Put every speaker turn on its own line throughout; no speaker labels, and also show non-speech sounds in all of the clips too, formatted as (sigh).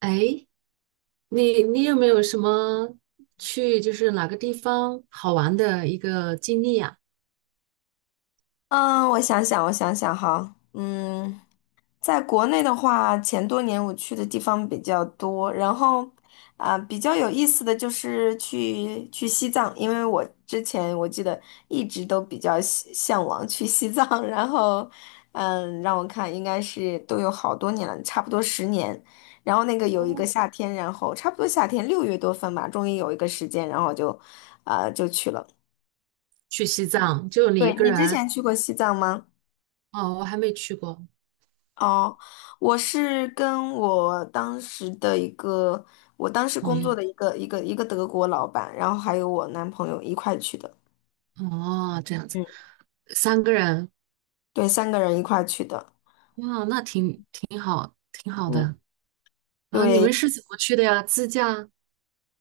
哎，你有没有什么去就是哪个地方好玩的一个经历呀？
嗯，我想想，我想想哈，在国内的话，前多年我去的地方比较多，然后啊、比较有意思的就是去西藏，因为我之前我记得一直都比较向往去西藏。(laughs) 然后让我看应该是都有好多年了，差不多10年。然后那个有一
哦，
个夏天，然后差不多夏天6月多份吧，终于有一个时间，然后就去了。
去西藏，就你一
对，
个
你之
人？
前去过西藏吗？
哦，我还没去过，
哦，我是跟我当时的一个，我当时
朋
工作
友。
的一个德国老板，然后还有我男朋友一块去的。
哦，这样子，
嗯
三个人，
对，三个人一块去的。
哇，那挺好，挺好
嗯，
的。啊，你
对。
们是怎么去的呀？自驾、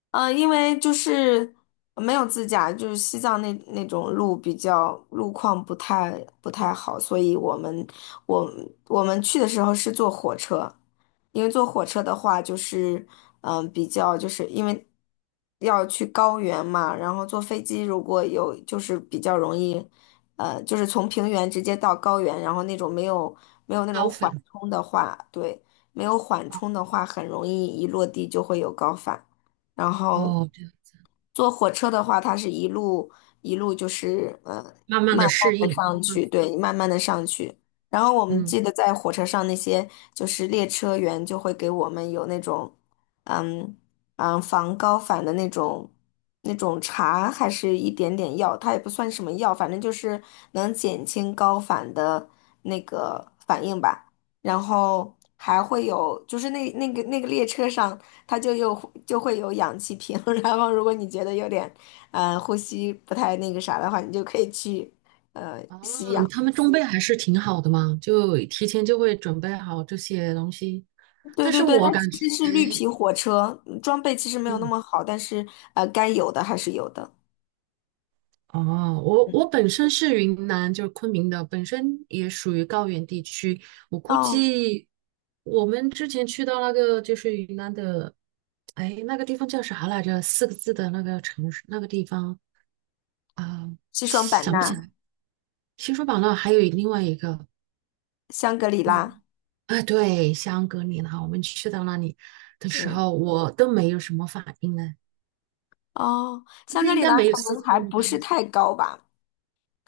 因为就是没有自驾，就是西藏那种路比较路况不太好，所以我我们去的时候是坐火车。因为坐火车的话就是比较就是因为要去高原嘛，然后坐飞机如果有就是比较容易，就是从平原直接到高原，然后那种没有那种
高
缓
反？
冲的话，对，没有缓
哦，
冲的话很容易一落地就会有高反。然后
哦这样，
坐火车的话，它是一路一路就是
慢慢
慢
的
慢
适应。
的上
嗯
去，对，慢慢的上去。然后我们
嗯
记得在火车上那些就是列车员就会给我们有那种嗯防高反的那种茶，还是一点点药，它也不算什么药，反正就是能减轻高反的那个反应吧。然后还会有，就是那个列车上，它就会有氧气瓶。(laughs) 然后如果你觉得有点，呼吸不太那个啥的话，你就可以去。
哦，他们装备还是挺好的嘛，就提前就会准备好这些东西。
对
但
对
是
对，
我
它
感觉，
其实是绿皮火车，装备其实没有那
嗯，
么好，但是该有的还是有的。
哦，我
嗯，
我本身是云南，就是昆明的，本身也属于高原地区。我估
哦，
计我们之前去到那个就是云南的，哎，那个地方叫啥来着？四个字的那个城市，那个地方啊，
西双版
想不起
纳，
来。西双版纳还有另外一个。
香格里拉。
嗯。啊，对，香格里拉，我们去到那里的时
嗯，
候，我都没有什么反应呢，
哦，
就
香
是
格
应
里
该
拉
没有
可
西
能
藏
还
那么
不是
高。
太高吧？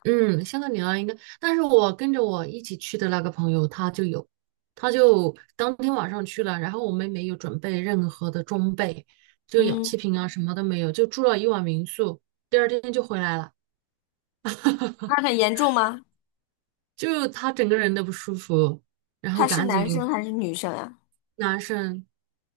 嗯，香格里拉应该，但是我跟着我一起去的那个朋友他就有，他就当天晚上去了，然后我们没有准备任何的装备，就氧气
嗯，
瓶啊什么都没有，就住了一晚民宿，第二天就回来了，
它很严重吗？
就他整个人都不舒服，然后
他是
赶
男生
紧
还是女生呀？
男生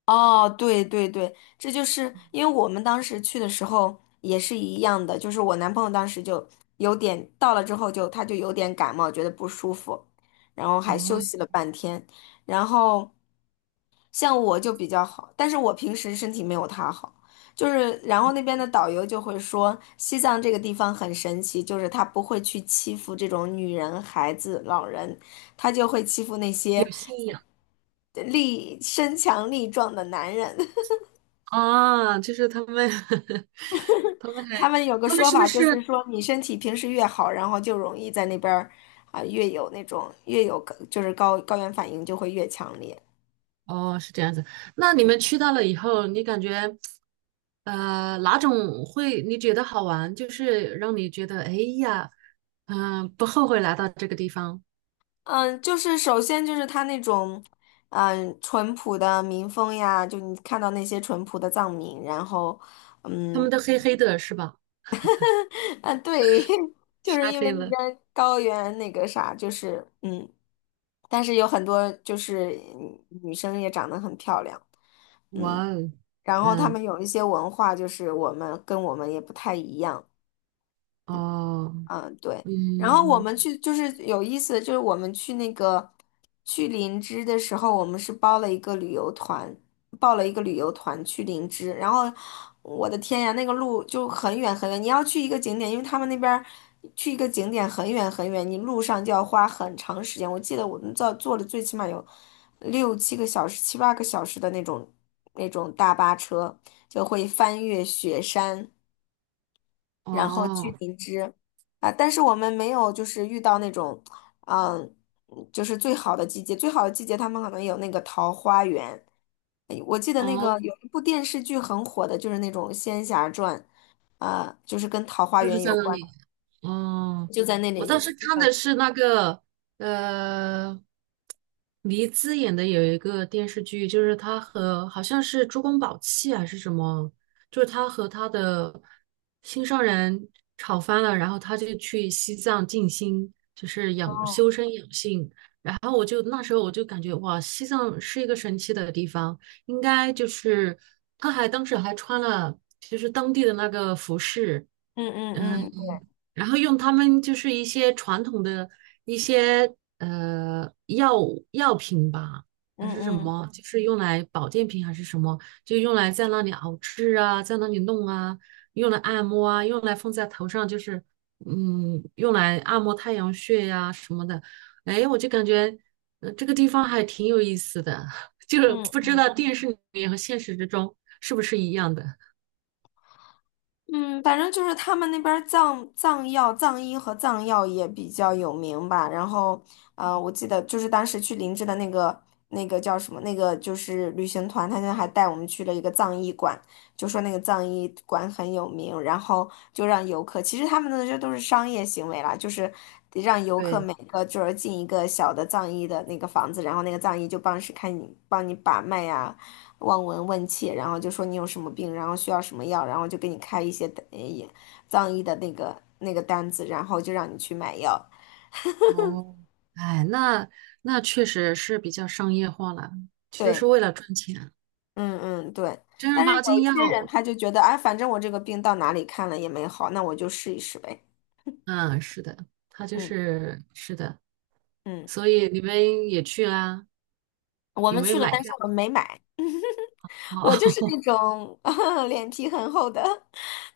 哦，对对对，这就是因为我们当时去的时候也是一样的，就是我男朋友当时就有点到了之后他就有点感冒，觉得不舒服，然后还休息
哦
了半天，然后。像我就比较好，但是我平时身体没有他好，就是然后那边的导游就会说，西藏这个地方很神奇，就是他不会去欺负这种女人、孩子、老人，他就会欺负那
有
些
信仰
身强力壮的男人。
啊，就是他们。(laughs) 他们
他
还，
们有个
他们
说
是不
法，就是
是？
说你身体平时越好，然后就容易在那边儿越有高原反应就会越强烈。
哦，是这样子。那你
嗯
们去到了以后，你感觉，哪种会你觉得好玩？就是让你觉得，哎呀，不后悔来到这个地方。
嗯，就是首先就是他那种淳朴的民风呀，就你看到那些淳朴的藏民，然后
他们
嗯。
都黑黑的，是吧？
啊，对，(laughs) 就是
晒
因为
黑
那
了。
边高原那个啥，就是嗯，但是有很多就是女生也长得很漂亮。嗯，
哇哦，
然后他
嗯，
们有一些文化，就是我们跟我们也不太一样。
哦，
嗯，对。然后我
嗯，
们去就是有意思的，就是我们去那个去林芝的时候，我们是包了一个旅游团，报了一个旅游团去林芝。然后我的天呀，那个路就很远很远，你要去一个景点，因为他们那边儿去一个景点很远很远，你路上就要花很长时间。我记得我们坐的最起码有六七个小时、七八个小时的那种大巴车，就会翻越雪山。然后去
哦，
灵芝啊，但是我们没有就是遇到那种，嗯，就是最好的季节，最好的季节他们可能有那个桃花源。哎，我记得那
哦，
个有一部电视剧很火的，就是那种《仙侠传》，啊，就是跟桃花
就是
源
在
有
那
关，
里。哦，
就在那
我当时
里。
看的是那个呃，黎姿演的有一个电视剧，就是她和好像是珠光宝气还是什么，就是她和她的心上人吵翻了，然后她就去西藏静心，就是养
哦，
修身养性。然后我就那时候我就感觉哇，西藏是一个神奇的地方，应该就是她还当时还穿了就是当地的那个服饰。
嗯
嗯。
嗯嗯
然后用他们就是一些传统的一些药药品吧，
嗯
还是什
嗯
么，就是用来保健品还是什么，就用来在那里熬制啊，在那里弄啊，用来按摩啊，用来放在头上，就是嗯，用来按摩太阳穴呀、什么的。哎，我就感觉这个地方还挺有意思的，(laughs) 就是
嗯。
不知道电视里面和现实之中是不是一样的。
嗯，反正就是他们那边儿藏药、藏医和藏药也比较有名吧。然后，我记得就是当时去林芝的那个叫什么，那个就是旅行团，他就还带我们去了一个藏医馆，就说那个藏医馆很有名，然后就让游客，其实他们那这都是商业行为啦，就是得让游客
对。
每个就是进一个小的藏医的那个房子，然后那个藏医就帮你把脉呀、望闻问切，然后就说你有什么病，然后需要什么药，然后就给你开一些呃也藏医的那个单子，然后就让你去买药。
哦，哎，那确实是比较商业化了，就是
对，
为了赚钱。
嗯嗯对。
正儿
但是有
八经
一
要，
些人他就觉得，哎，反正我这个病到哪里看了也没好，那我就试一试呗。
嗯，是的，他就
嗯
是是的，
嗯，
所以你们也去啊？
我
有
们
没有
去了，
买
但是
票？
我们没买。我就是那
哦，(laughs)
种 (laughs) 脸皮很厚的，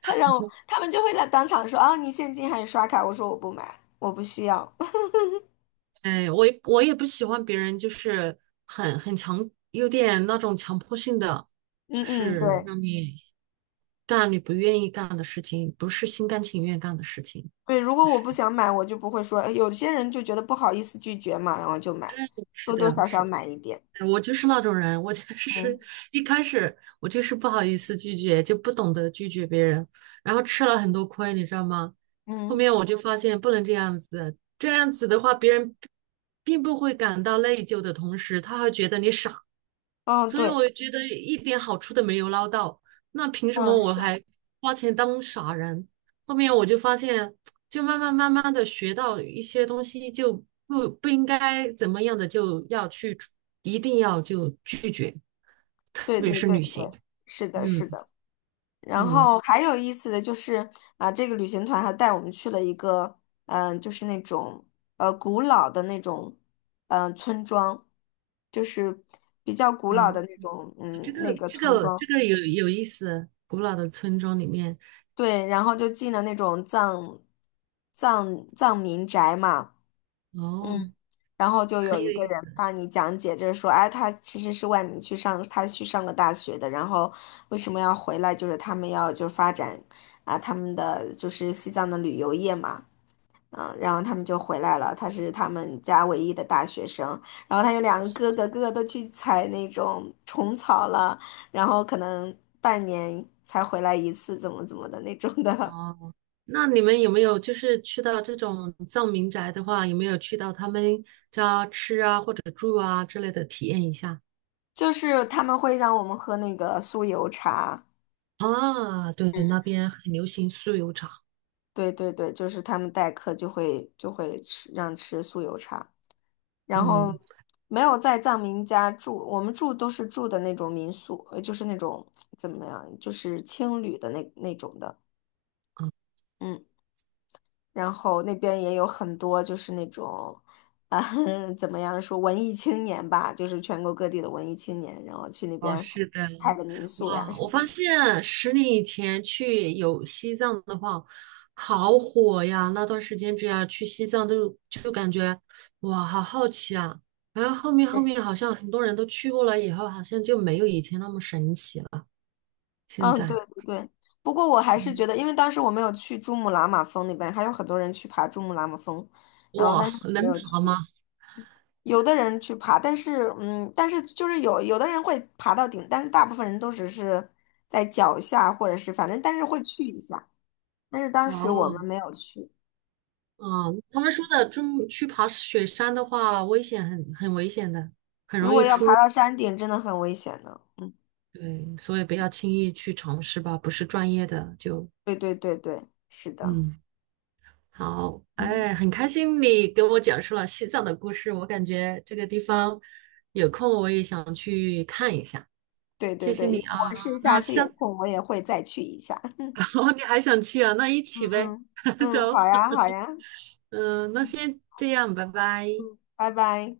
他让我，他们就会在当场说，哦，你现金还是刷卡？我说我不买，我不需要。(laughs)
哎，我也不喜欢别人就是很强，有点那种强迫性的，就
嗯嗯，
是
对。
让你干你不愿意干的事情，不是心甘情愿干的事情。
对，如果我
是
不想买，我就不会说。哎，有些人就觉得不好意思拒绝嘛，然后就买，
是
多多
的，
少少
是的。
买一点。
我就是那种人，我就是
嗯
(laughs) 一开始我就是不好意思拒绝，就不懂得拒绝别人，然后吃了很多亏，你知道吗？后
嗯
面我就发现不能这样子，这样子的话，别人并不会感到内疚的同时，他还觉得你傻，
嗯，
所以
对，
我觉得一点好处都没有捞到，那凭什么
嗯
我
是，
还花钱当傻人？后面我就发现，就慢慢的学到一些东西，就不应该怎么样的就要去，一定要就拒绝，特
对
别
对
是
对
旅行。
对，是的，是
嗯
的。然
嗯
后还有意思的就是这个旅行团还带我们去了一个，就是那种古老的那种，村庄，就是比较古老
啊，
的那种，
这
那
个
个
这
村
个
庄。
这个有意思，古老的村庄里面
对，然后就进了那种藏民宅嘛。嗯，
哦，
然后就有
很
一
有
个
意
人
思
帮你讲解，就是说，哎，他其实是外面去上，他去上个大学的。然后为什么要回来？就是他们要就是发展啊，他们的就是西藏的旅游业嘛。然后他们就回来了，他是他们家唯一的大学生，然后他有两个哥哥，哥哥都去采那种虫草了，然后可能半年才回来一次，怎么怎么的那种的。
哦。那你们有没有就是去到这种藏民宅的话，有没有去到他们家吃啊或者住啊之类的体验一下？
(laughs) 就是他们会让我们喝那个酥油茶。
啊，对，那边很流行酥油茶。
对对对，就是他们待客就会让吃酥油茶，然后
嗯，
没有在藏民家住，我们住都是住的那种民宿，就是那种怎么样，就是青旅的那种的。
啊
嗯，然后那边也有很多就是那种啊 (laughs) 怎么样说文艺青年吧，就是全国各地的文艺青年，然后去那
哦，
边
是的，
开个民宿呀
哇，
什
我
么
发
的。
现十年以前去有西藏的话，好火呀！那段时间只要去西藏都就感觉哇，好好奇啊。然后后面好像很多人都去过了以后，好像就没有以前那么神奇了。现
嗯，对
在。
对对。不过我还是觉得，因为当时我没有去珠穆朗玛峰那边，还有很多人去爬珠穆朗玛峰，然后
哇，
但是我没
能
有去。
爬吗？
有的人去爬，但是就是有的人会爬到顶，但是大部分人都只是在脚下，或者是反正但是会去一下。但是当时我们
哦，
没有去。
啊，他们说的，就去爬雪山的话，危险很危险的，
如果要爬到山顶，真的很危险的。嗯，
对，所以不要轻易去尝试吧，不是专业的就，
对对对对，是的。
嗯，好，
嗯，
哎，很开心你给我讲述了西藏的故事，我感觉这个地方有空我也想去看一下，
对对
谢谢
对，
你啊，
我是下
那
次
下
有
次
空我也会再去一下。
(laughs) 哦，你还想去啊？那一
嗯
起
嗯，
呗，(laughs)
嗯，好
走，
呀好呀。
嗯，那先这样，拜拜。
嗯，拜拜。